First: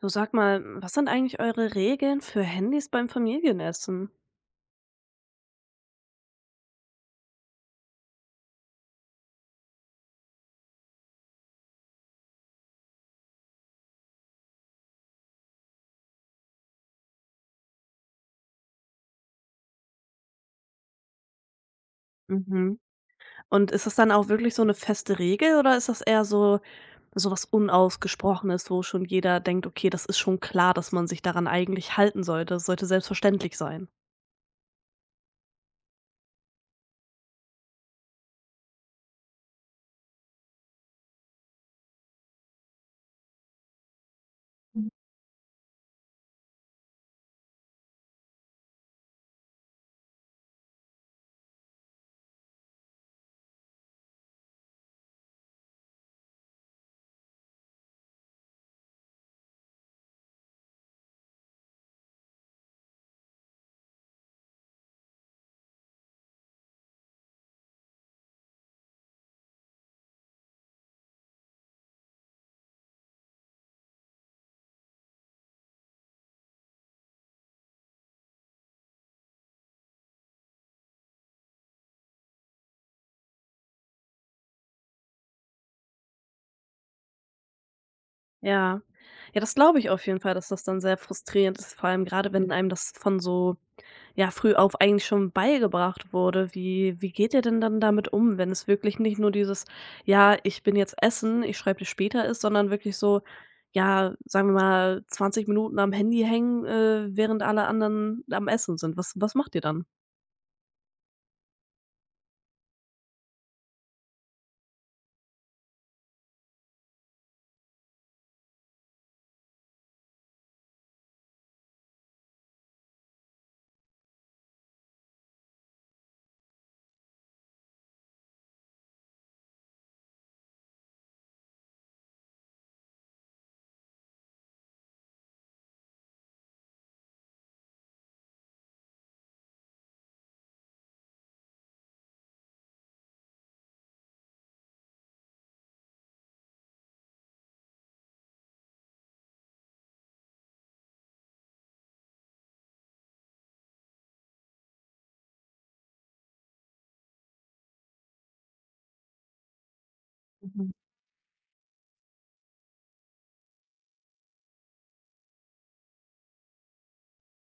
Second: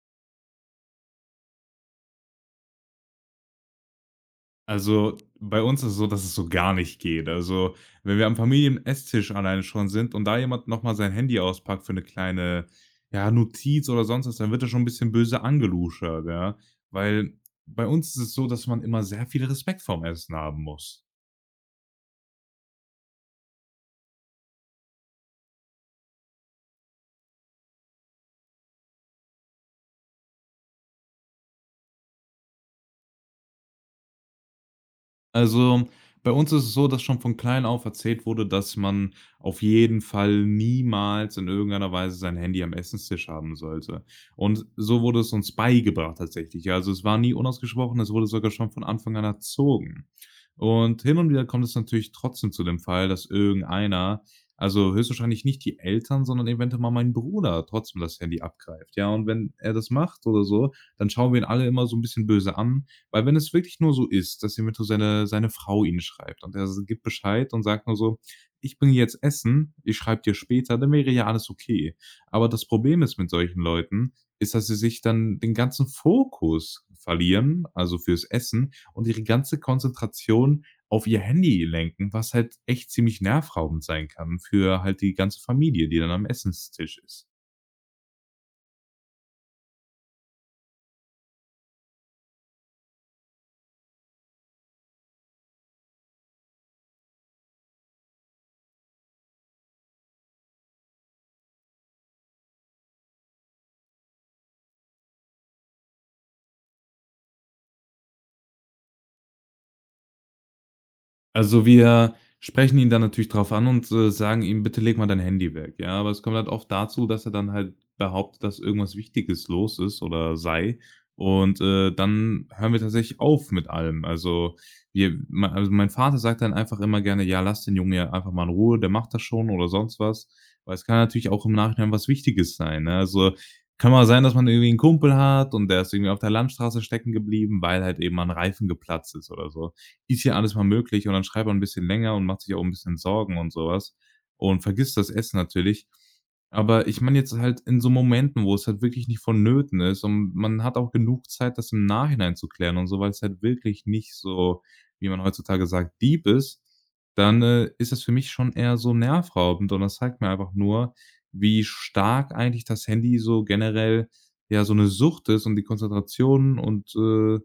Du sag mal, was sind eigentlich eure Regeln für Handys beim Familienessen? Also, bei uns ist es so, dass es so gar nicht geht. Also, wenn wir am Familienesstisch alleine schon sind und da jemand noch mal sein Handy auspackt für eine kleine, ja, Notiz oder sonst was, dann wird er schon ein bisschen böse angeluschert, ja? Weil bei uns ist es so, dass man immer sehr viel Respekt vorm Essen haben muss. Mhm. Und ist das dann auch wirklich so eine feste Regel oder ist das eher so was Unausgesprochenes, wo schon jeder denkt: „Okay, das ist schon klar, dass man sich daran eigentlich halten sollte. Das sollte selbstverständlich sein?“ Also, bei uns ist es so, dass schon von klein auf erzählt wurde, dass man auf jeden Fall niemals in irgendeiner Weise sein Handy am Essenstisch haben sollte. Und so wurde es uns beigebracht tatsächlich. Ja, also, es war nie unausgesprochen, es wurde sogar schon von Anfang an erzogen. Und hin und wieder kommt es natürlich trotzdem zu dem Fall, dass irgendeiner, also höchstwahrscheinlich nicht die Eltern, sondern eventuell mal mein Bruder trotzdem das Handy abgreift. Ja, und wenn er das macht oder so, dann schauen wir ihn alle immer so ein bisschen böse an, weil wenn es wirklich nur so ist, dass jemand so seine Frau ihn schreibt und er s gibt Bescheid und sagt nur so: „Ich bringe jetzt Essen, ich schreibe dir später“, dann wäre ja alles okay. Aber das Problem ist mit solchen Leuten, ist, dass sie sich dann den ganzen Fokus verlieren, also fürs Essen und ihre ganze Konzentration auf ihr Handy lenken, was halt echt ziemlich nervraubend sein kann für halt die ganze Familie, die dann am Essenstisch ist. Ja. Ja, das glaube ich auf jeden Fall, dass das dann sehr frustrierend ist, vor allem gerade wenn einem das von so ja, früh auf eigentlich schon beigebracht wurde. Wie geht ihr denn dann damit um, wenn es wirklich nicht nur dieses: „Ja, ich bin jetzt essen, ich schreibe dir später“ ist, sondern wirklich so, ja, sagen wir mal, 20 Minuten am Handy hängen, während alle anderen am Essen sind. Was macht ihr dann? Also, wir sprechen ihn dann natürlich drauf an und sagen ihm: „Bitte leg mal dein Handy weg“, ja? Aber es kommt halt oft dazu, dass er dann halt behauptet, dass irgendwas Wichtiges los ist oder sei. Und, dann hören wir tatsächlich auf mit allem. Also, wir mei also, mein Vater sagt dann einfach immer gerne: „Ja, lass den Jungen ja einfach mal in Ruhe, der macht das schon“ oder sonst was. Weil es kann natürlich auch im Nachhinein was Wichtiges sein, ne? Also, kann mal sein, dass man irgendwie einen Kumpel hat und der ist irgendwie auf der Landstraße stecken geblieben, weil halt eben mal 'n Reifen geplatzt ist oder so, ist ja alles mal möglich, und dann schreibt man ein bisschen länger und macht sich auch ein bisschen Sorgen und sowas und vergisst das Essen natürlich. Aber ich meine jetzt halt in so Momenten, wo es halt wirklich nicht vonnöten ist und man hat auch genug Zeit, das im Nachhinein zu klären und so, weil es halt wirklich nicht so, wie man heutzutage sagt, deep ist, dann, ist das für mich schon eher so nervraubend, und das zeigt mir einfach nur, wie stark eigentlich das Handy so generell, ja, so eine Sucht ist und die Konzentration und,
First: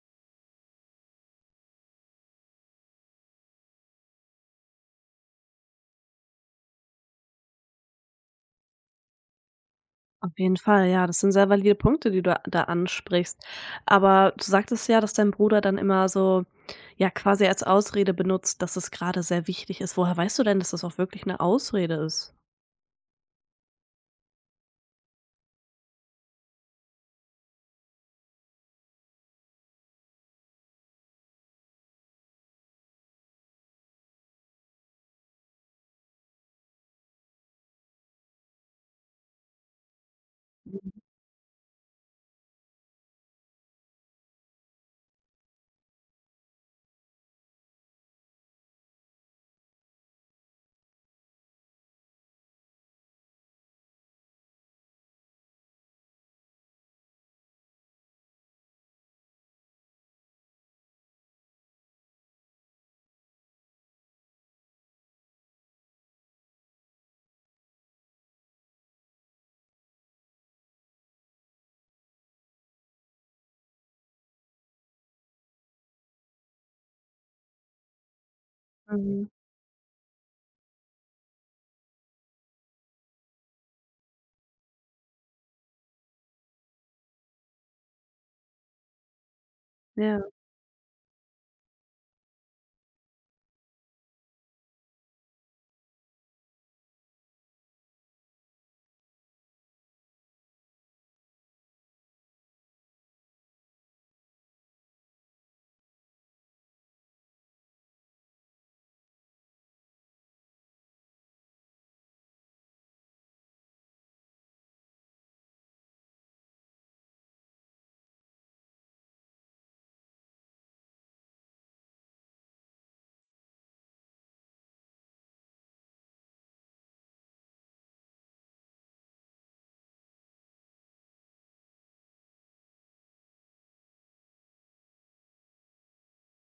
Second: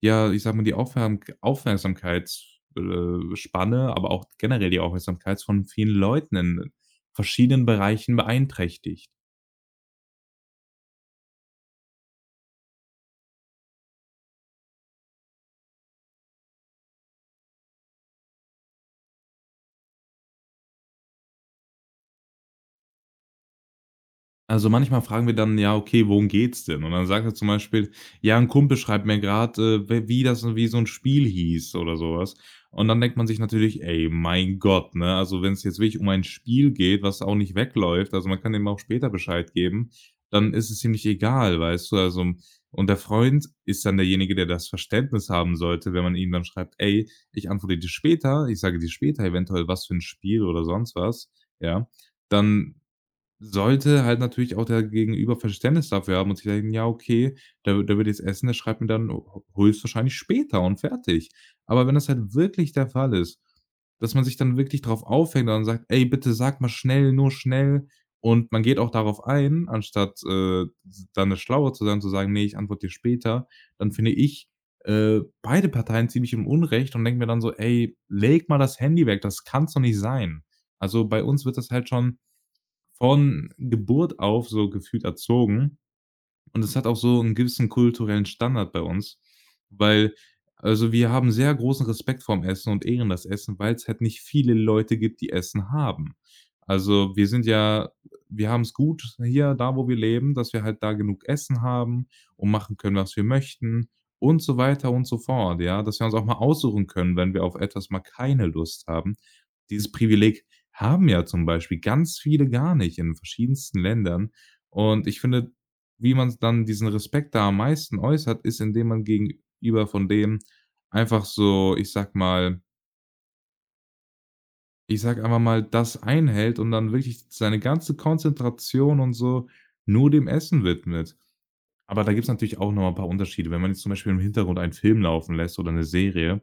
ja, ich sag mal, die Aufwärm Aufmerksamkeits Spanne, aber auch generell die Aufmerksamkeit von vielen Leuten in verschiedenen Bereichen beeinträchtigt. Auf jeden Fall, ja, das sind sehr valide Punkte, die du da ansprichst. Aber du sagtest ja, dass dein Bruder dann immer so, ja, quasi als Ausrede benutzt, dass es gerade sehr wichtig ist. Woher weißt du denn, dass das auch wirklich eine Ausrede ist? Also, manchmal fragen wir dann: „Ja, okay, worum geht's denn?“ Und dann sagt er zum Beispiel: „Ja, ein Kumpel schreibt mir gerade w wie das wie so ein Spiel hieß“ oder sowas. Und dann denkt man sich natürlich: „Ey, mein Gott“, ne? Also, wenn es jetzt wirklich um ein Spiel geht, was auch nicht wegläuft, also, man kann dem auch später Bescheid geben, dann ist es ziemlich egal, weißt du? Also, und der Freund ist dann derjenige, der das Verständnis haben sollte, wenn man ihm dann schreibt: „Ey, ich antworte dir später, ich sage dir später eventuell, was für ein Spiel oder sonst was“, ja? Dann sollte halt natürlich auch der Gegenüber Verständnis dafür haben und sich denken: „Ja, okay, der will jetzt essen, der schreibt mir dann ho höchstwahrscheinlich später“ und fertig. Aber wenn das halt wirklich der Fall ist, dass man sich dann wirklich drauf aufhängt und sagt: „Ey, bitte sag mal schnell, nur schnell.“ Und man geht auch darauf ein, anstatt, dann der Schlaue zu sein, zu sagen: „Nee, ich antworte dir später.“ Dann finde ich, beide Parteien ziemlich im Unrecht und denke mir dann so: „Ey, leg mal das Handy weg, Mhm. das kann's doch nicht sein.“ Also, bei uns wird das halt schon von Geburt auf so gefühlt erzogen. Und es hat auch so einen gewissen kulturellen Standard bei uns, weil Ja. also, wir haben sehr großen Respekt vorm Essen und ehren das Essen, weil es halt nicht viele Leute gibt, die Essen haben. Also, wir sind ja wir haben es gut hier, da wo wir leben, dass wir halt da genug Essen haben und machen können, was wir möchten und so weiter und so fort, ja? Dass wir uns auch mal aussuchen können, wenn wir auf etwas mal keine Lust haben. Dieses Privileg haben ja zum Beispiel ganz viele gar nicht in verschiedensten Ländern. Und ich finde, wie man dann diesen Respekt da am meisten äußert, ist, indem man gegenüber von dem einfach so, ich sage einfach mal, das einhält und dann wirklich seine ganze Konzentration und so nur dem Essen widmet. Aber da gibt's natürlich auch noch mal 'n paar Unterschiede. Wenn man jetzt zum Beispiel im Hintergrund einen Film laufen lässt oder 'ne Serie,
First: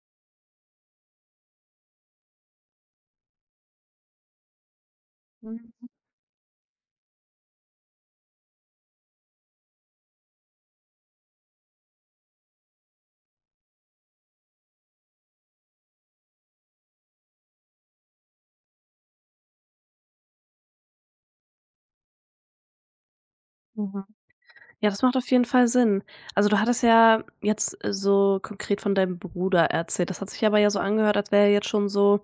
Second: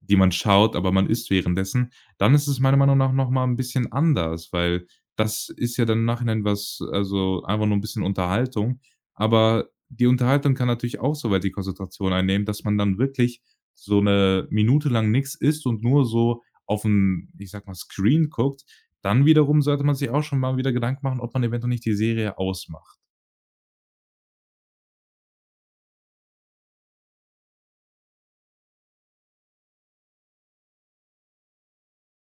die man schaut, aber man isst währenddessen, dann ist es meiner Meinung nach noch mal 'n bisschen anders, weil das ist ja dann im Nachhinein was, also, einfach nur 'n bisschen Unterhaltung. Aber die Unterhaltung kann natürlich auch so weit die Konzentration einnehmen, dass man dann wirklich so 'ne Minute lang nix isst und nur so auf 'n, ich sage mal, Screen guckt. Dann wiederum sollte man sich auch schon mal wieder Gedanken machen, ob man eventuell nicht die Serie ausmacht. Mhm. Ja, das macht auf jeden Fall Sinn. Also, du hattest ja jetzt so konkret von deinem Bruder erzählt. Das hat sich aber ja so angehört, als wäre er jetzt schon so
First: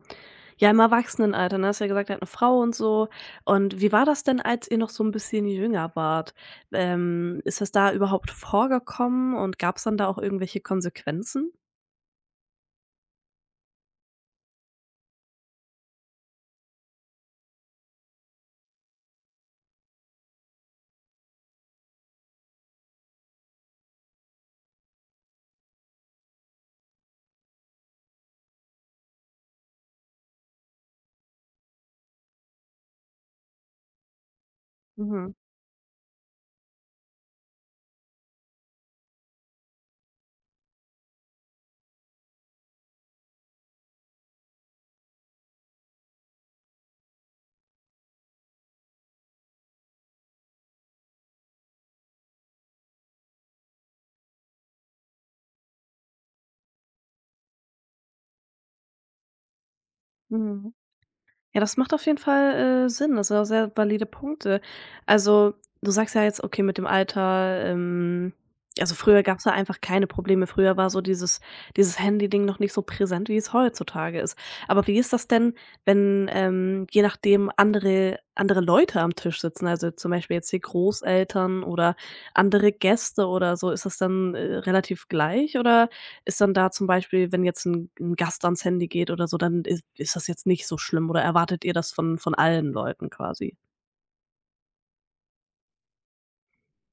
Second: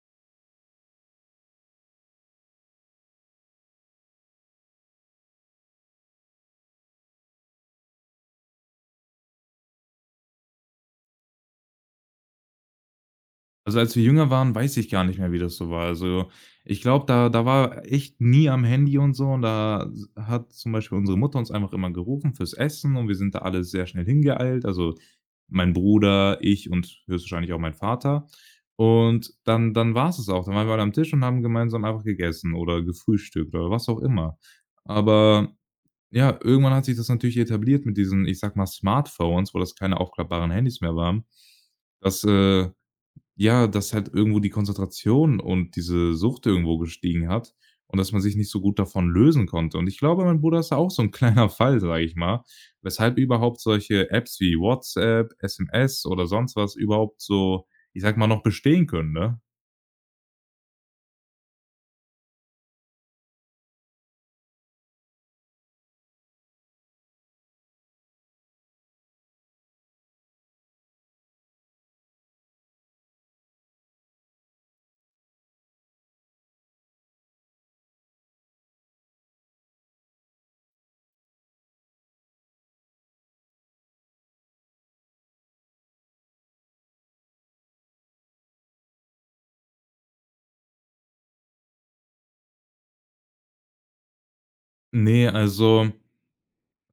ja, im Erwachsenenalter, ne? Hast ja gesagt, er hat 'ne Frau und so. Und wie war das denn, als ihr noch so ein bisschen jünger wart? Ist das da überhaupt vorgekommen und gab es dann da auch irgendwelche Konsequenzen? Also, als wir jünger waren, weiß ich gar nicht mehr, wie das so war. Also, ich glaube, da war echt nie am Handy und so, und da s hat zum Beispiel unsere Mutter uns einfach immer gerufen fürs Essen und wir sind da alle sehr schnell hingeeilt. Also, mein Bruder, ich und höchstwahrscheinlich auch mein Vater. Und dann war es auch. Dann waren wir alle am Tisch und haben gemeinsam einfach gegessen oder gefrühstückt oder was auch immer. Mhm. Aber ja, irgendwann hat sich das natürlich etabliert mit diesen, ich sag mal, Smartphones, wo das keine aufklappbaren Handys mehr waren, dass, ja, dass halt irgendwo die Konzentration und diese Sucht irgendwo gestiegen hat und dass man sich nicht so gut davon lösen konnte. Und ich glaube, mein Bruder ist da auch so ein kleiner Fall, sage ich mal, weshalb überhaupt solche Apps wie WhatsApp, SMS oder sonst was überhaupt so, ich sage mal, noch bestehen können, ne? Mhm. Ja, das macht auf jeden Fall, Sinn. Das sind auch sehr valide Punkte. Also, du sagst ja jetzt, okay, mit dem Alter, also, früher gab es da einfach keine Probleme. Früher war so dieses Handy-Ding noch nicht so präsent, wie es heutzutage ist. Aber wie ist das denn, wenn, je nachdem andere Leute am Tisch sitzen, also, zum Beispiel jetzt die Großeltern oder andere Gäste oder so? Ist das dann, relativ gleich oder ist dann da zum Beispiel, wenn jetzt ein 'n Gast ans Handy geht oder so, dann is ist das jetzt nicht so schlimm oder erwartet ihr das von allen Leuten quasi? Ne, also,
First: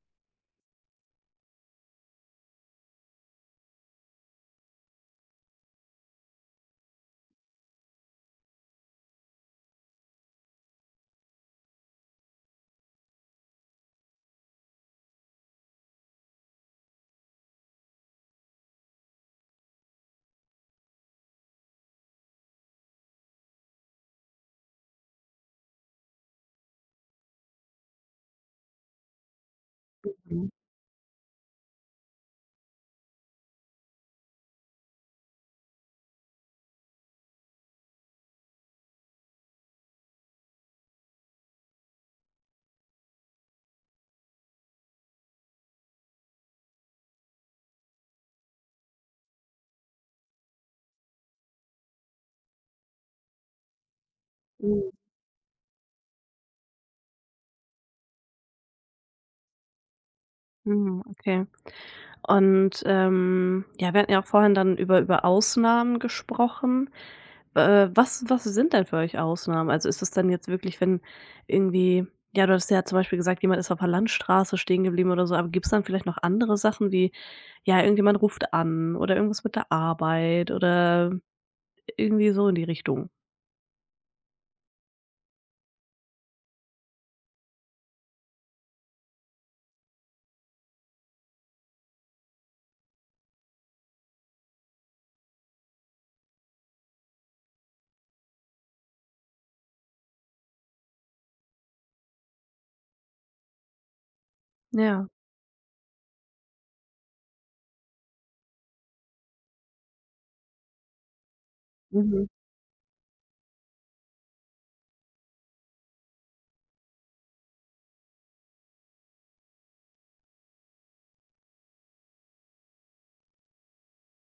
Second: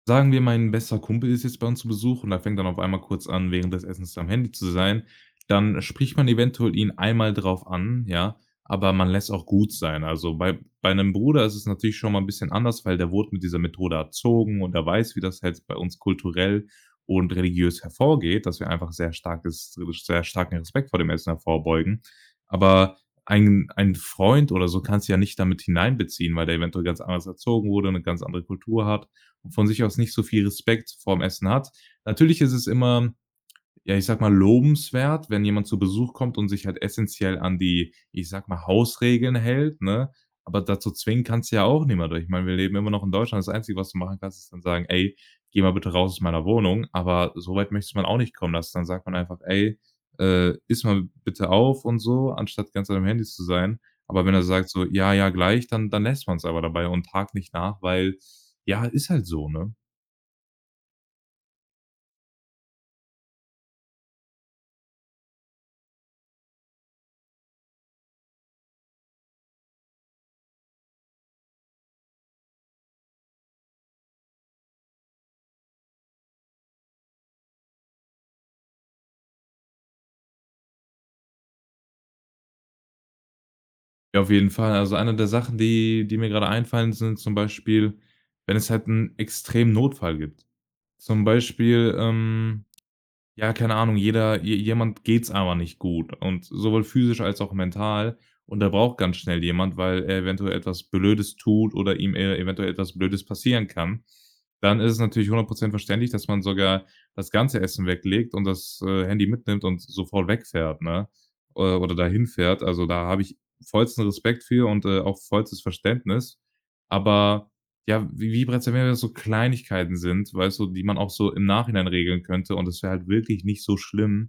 sagen wir, mein bester Kumpel ist jetzt bei uns zu Besuch und er fängt dann auf einmal kurz an, während des Essens am Handy zu sein. Dann spricht man eventuell ihn einmal drauf an, ja, aber man lässt auch gut sein. Also bei einem Bruder ist es natürlich schon mal ein bisschen anders, weil der wurde mit dieser Methode erzogen und er weiß, wie das jetzt bei uns kulturell und religiös hervorgeht, dass wir einfach sehr starken Respekt vor dem Essen hervorbeugen. Aber ein Freund oder so kannst du ja nicht damit hineinbeziehen, weil der eventuell ganz anders erzogen wurde, eine ganz andere Kultur hat, von sich aus nicht so viel Mhm. Respekt vorm Essen hat. Natürlich ist es immer, ja, ich sag mal, lobenswert, wenn jemand zu Besuch kommt und sich halt essentiell an die, ich sag mal, Hausregeln hält, ne? Aber dazu zwingen kannst du ja auch niemand. Ich meine, wir leben immer noch in Deutschland. Das Einzige, was du machen kannst, ist dann sagen: „Ey, geh mal bitte raus aus meiner Wohnung.“ Aber so weit möchte man auch nicht kommen lassen. Dann sagt man einfach: „Ey, iss mal bitte auf“ und so, anstatt ganz Zeit am Handy zu sein. Aber wenn er sagt so: Mhm. „Ja, ja, gleich“, dann lässt man es aber dabei und hakt nicht nach, weil ja, ist halt so, ne? Mhm. Okay. Und, ja, wir hatten ja auch vorhin dann über Ausnahmen gesprochen. Was sind denn für euch Ausnahmen? Also, ist das dann jetzt wirklich, wenn irgendwie ja, du hast ja zum Beispiel gesagt, jemand ist auf der Landstraße stehen geblieben oder so, aber gibt es dann vielleicht noch andere Sachen wie, ja, irgendjemand ruft an oder irgendwas mit der Arbeit oder irgendwie so in die Richtung? Ja, auf jeden Fall. Also, eine der Sachen, die mir gerade einfallen, sind zum Beispiel, wenn es halt 'n extremen Notfall gibt. Zum Beispiel, ja, keine Ahnung, jeder je jemand, geht's aber nicht gut, und sowohl physisch als auch mental, und da braucht ganz schnell jemand, weil er eventuell etwas Blödes tut oder ihm, eventuell etwas Blödes passieren kann. Dann ist es Ja. natürlich 100 verständlich, dass man sogar das ganze Essen weglegt und das, Handy mitnimmt und sofort wegfährt, ne? Oder dahin Mhm. fährt. Also, da habe ich vollsten Respekt für und, auch vollstes Verständnis. Aber ja, wie bereits erwähnt, so Kleinigkeiten sind, weißt du, die man auch so im Nachhinein regeln könnte, und es wäre halt wirklich nicht so schlimm,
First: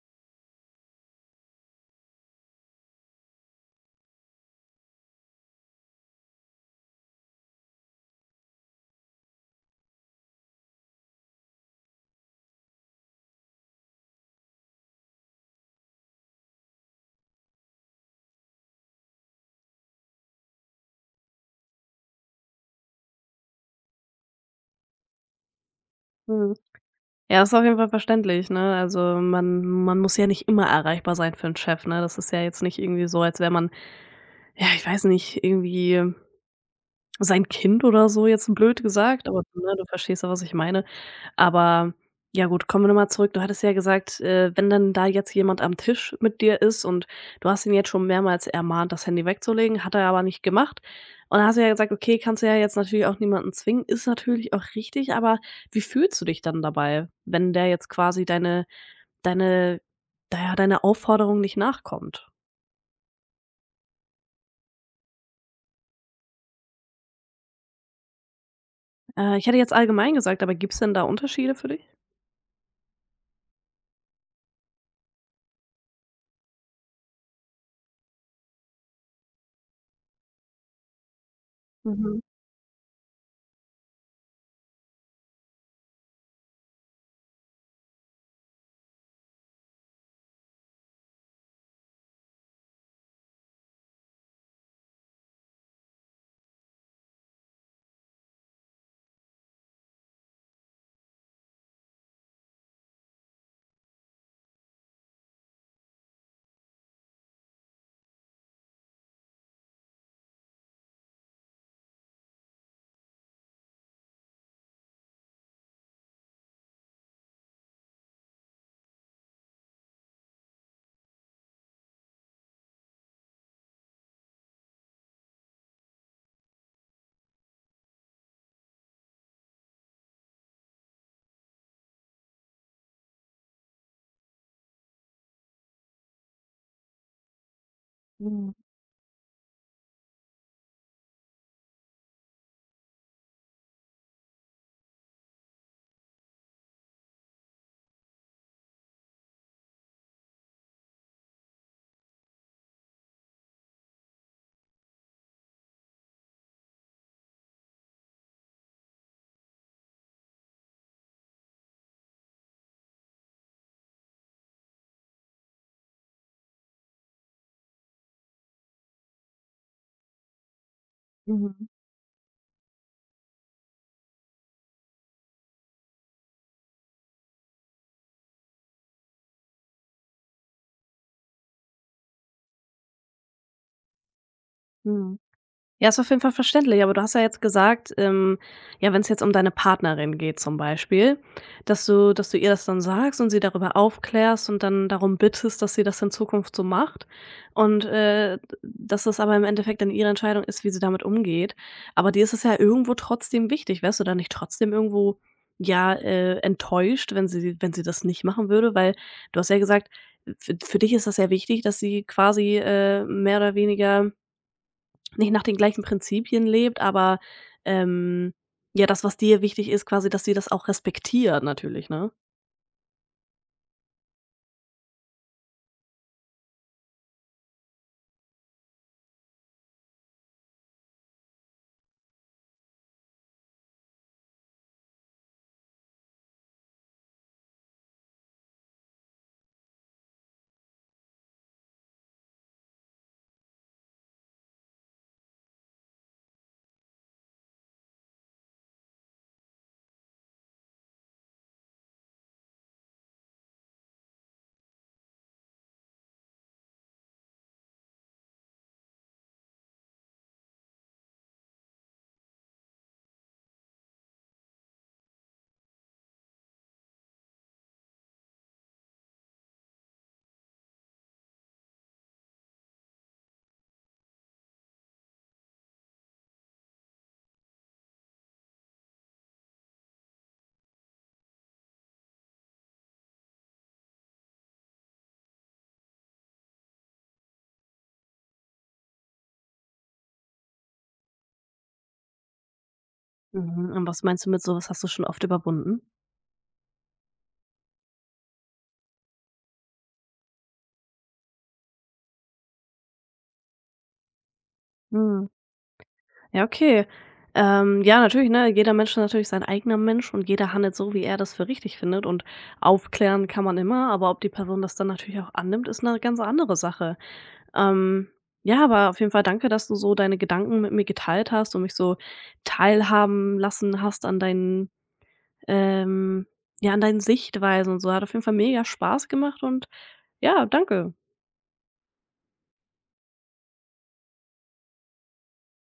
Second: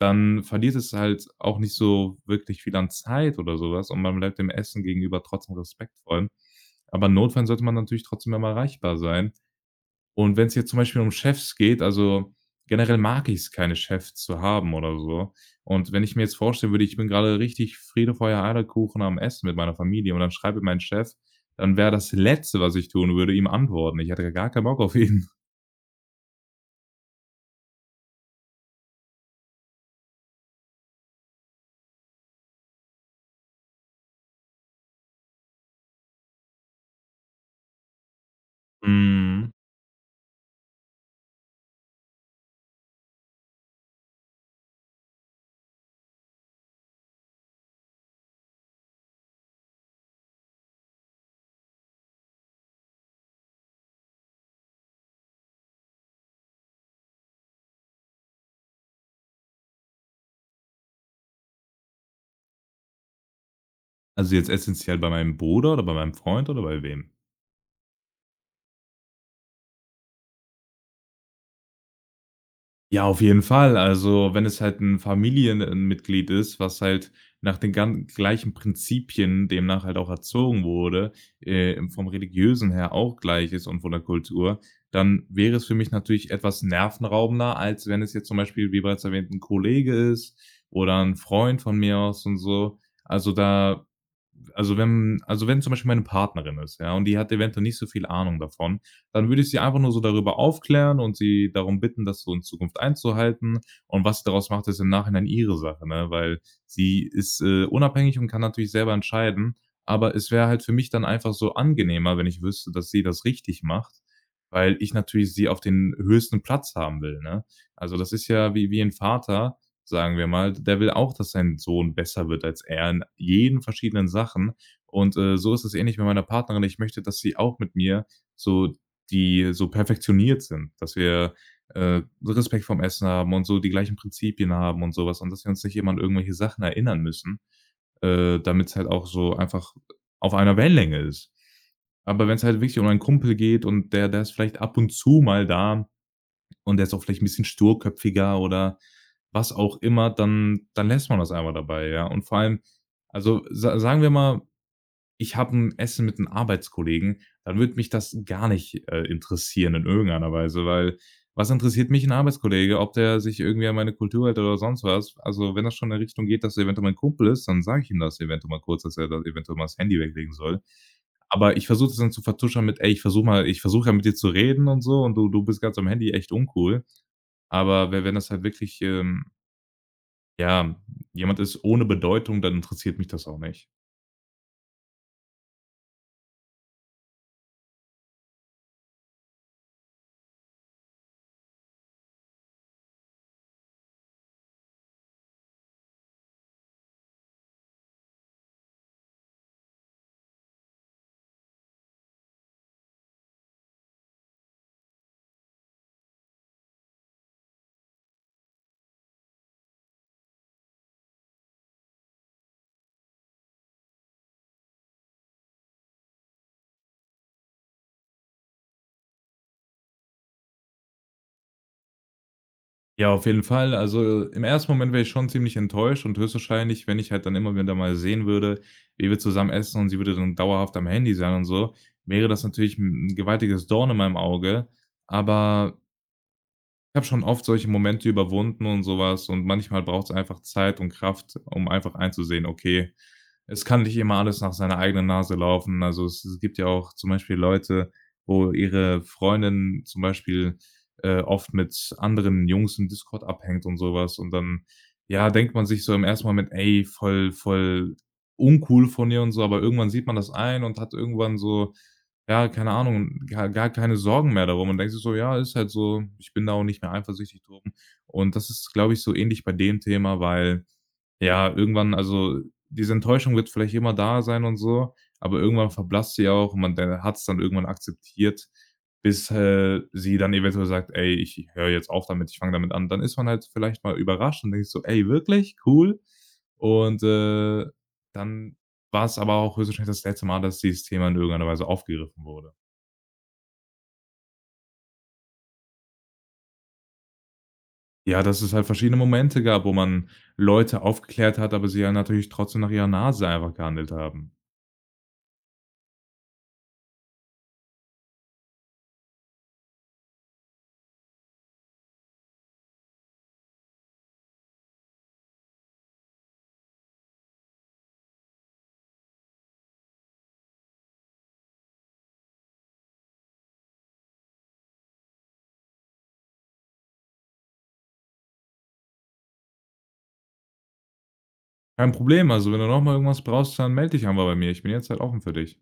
dann verliert es halt auch nicht so wirklich viel an Zeit oder sowas und man bleibt dem Essen gegenüber trotzdem respektvoll. Aber in sollte man natürlich trotzdem immer erreichbar sein, und wenn es jetzt zum Beispiel um Chefs geht, also, generell mag ich es keine Chefs zu haben oder so. Und wenn ich mir jetzt vorstellen würde, ich bin gerade richtig Friede, Feuer, Eierkuchen am Essen mit meiner Familie und dann schreibe mein Chef, dann wäre das Letzte, was ich tun würde, ihm antworten. Ich hätte ja gar keinen Bock auf ihn. Mhm. Ja, ist auf jeden Fall verständlich, ne? Also, man muss ja nicht immer erreichbar sein für 'n Chef, ne? Das ist ja jetzt nicht irgendwie so, als wäre man ja, ich weiß nicht, irgendwie sein Kind oder so, jetzt blöd gesagt, aber, Mhm. ne, du verstehst ja, was ich meine. Aber ja gut, kommen wir noch mal zurück. Du hattest ja gesagt, wenn dann da jetzt jemand am Tisch mit dir ist und du hast ihn jetzt schon mehrmals ermahnt, das Handy wegzulegen, hat er aber nicht gemacht. Und dann hast du ja gesagt: „Okay, kannst du ja jetzt natürlich auch niemanden zwingen.“ Ist natürlich auch richtig, aber wie fühlst du dich dann dabei, wenn der jetzt quasi deine ja, deine Aufforderung nicht nachkommt? Also, jetzt essentiell bei meinem Bruder oder bei meinem Freund oder bei wem? Ich hätte jetzt allgemein gesagt, aber gibt's denn da Unterschiede für dich? Ja, auf jeden Fall. Also, wenn es halt ein Familienmitglied ist, was halt nach den gan gleichen Prinzipien demnach halt auch erzogen wurde, vom Mhm, Religiösen her auch gleich ist und von der Kultur, dann wäre es für mich natürlich etwas nervenraubender, als wenn es jetzt zum Beispiel, wie bereits erwähnt, ein Kollege ist oder ein Freund von mir aus und so. Also, da also wenn zum Beispiel meine Partnerin ist, ja, und die hat eventuell nicht so viel Ahnung davon, dann würde ich sie einfach nur so darüber aufklären und sie darum bitten, das so in Zukunft einzuhalten. Und was sie daraus macht, ist im Nachhinein ihre Sache, ne? Weil sie ist, unabhängig und kann natürlich selber entscheiden. Aber es wäre halt für mich dann einfach so angenehmer, wenn ich wüsste, dass sie das richtig macht, weil ich natürlich sie auf den höchsten Platz haben will, ne? Also, das ist ja wie ein Vater, sagen wir mal. Der will auch, dass sein Sohn besser wird als er in jeden verschiedenen Sachen. Und, so ist es ähnlich mit meiner Partnerin. Ich möchte, dass sie auch mit mir so die so perfektioniert sind, dass wir, Respekt vorm Essen haben und so die gleichen Prinzipien haben und sowas, und dass wir uns nicht immer an irgendwelche Sachen erinnern müssen, mhm, damit es halt auch so einfach auf einer Wellenlänge ist. Aber wenn es halt wirklich um einen Kumpel geht und der ist vielleicht ab und zu mal da, und der ist auch vielleicht ein bisschen sturköpfiger oder was auch immer, dann lässt man das einmal dabei, ja. Und vor allem also, sa sagen wir mal, ich habe ein Essen mit einem Arbeitskollegen, dann würde mich das gar nicht, interessieren in irgendeiner Weise, weil was interessiert mich ein Arbeitskollege, ob der sich irgendwie an meine Kultur hält oder sonst was? Also, wenn das schon in Richtung geht, dass er eventuell mein Kumpel ist, dann sage ich ihm das eventuell mal kurz, dass er da eventuell mal das Handy weglegen soll. Aber ich mhm. versuche das dann zu vertuschern mit: „Ey, ich versuche ja mit dir zu reden und so und du bist grad so am Handy, echt uncool.“ Aber we wenn das halt wirklich, ja, jemand ist ohne Bedeutung, dann interessiert mich das auch nicht. Mhm. Ja, ist auf jeden Fall verständlich, aber du hast ja jetzt gesagt, ja, wenn es jetzt um deine Partnerin geht zum Beispiel, dass du ihr das dann sagst und sie darüber aufklärst und dann darum bittest, dass sie das in Zukunft so macht und, dass es aber im Endeffekt dann ihre Entscheidung ist, wie sie damit umgeht. Aber dir ist es ja irgendwo trotzdem wichtig. Wärst du da nicht trotzdem irgendwo, ja, enttäuscht, wenn sie das nicht machen würde? Weil du hast ja gesagt, f für dich ist das ja wichtig, dass sie quasi, mehr oder weniger nicht nach den gleichen Prinzipien lebt, aber, ähm, ja, das, was dir wichtig ist, quasi, dass sie das auch respektiert natürlich, ne? Ja, auf jeden Fall. Also, im ersten Moment wäre ich schon ziemlich enttäuscht und höchstwahrscheinlich, wenn ich halt dann immer wieder mal sehen würde, wie wir zusammen essen und sie würde dann dauerhaft am Handy sein und so, wäre das natürlich ein gewaltiges Dorn in meinem Auge. Aber ich habe schon oft solche Momente überwunden und sowas und manchmal braucht es einfach Zeit und Kraft, um einfach einzusehen: „Okay, es kann nicht immer alles nach seiner eigenen Nase laufen.“ Also, es gibt ja auch zum Beispiel Leute, wo ihre Freundin zum Beispiel, oft mit anderen Jungs im Discord abhängt und sowas und dann, ja, denkt man sich so im ersten Moment: „Ey, voll uncool von ihr“ und so, aber irgendwann sieht man das ein und hat irgendwann so ja, keine Ahnung, gar keine Sorgen mehr darum und denkst du so: „Ja, ist halt so, ich bin da auch nicht mehr eifersüchtig drum.“ Und das ist, glaube ich, so ähnlich bei dem Thema, weil, ja, irgendwann also, diese Enttäuschung wird vielleicht immer da sein und so, aber irgendwann verblasst sie auch und man hat es dann irgendwann akzeptiert, bis, sie dann eventuell sagt: „Ey, ich höre jetzt auf damit, ich fange damit an.“ Dann ist man halt vielleicht mal überrascht und denkt sich so: „Ey, wirklich? Cool.“ Und, dann war's aber auch höchstwahrscheinlich das letzte Mal, dass dieses Thema in irgendeiner Weise aufgegriffen wurde. Mhm. Und was meinst du mit so was hast du schon oft überwunden? Ja, dass es halt verschiedene Momente gab, wo man Leute aufgeklärt hat, aber sie ja natürlich trotzdem nach ihrer Nase einfach gehandelt haben. Mhm. Ja, okay. Ja, natürlich, ne? Jeder Mensch ist natürlich sein eigener Mensch und jeder handelt so, wie er das für richtig findet und aufklären kann man immer, aber ob die Person das dann natürlich auch annimmt, ist eine ganz andere Sache. Ähm, ja, aber auf jeden Fall danke, dass du so deine Gedanken mit mir geteilt hast und mich so teilhaben lassen hast an ähm, deinen Sichtweisen und so. Hat auf jeden Fall mega Spaß gemacht und ja, danke. Kein Problem, also wenn du noch mal irgendwas brauchst, dann melde dich einfach bei mir. Ich bin jetzt halt offen für dich.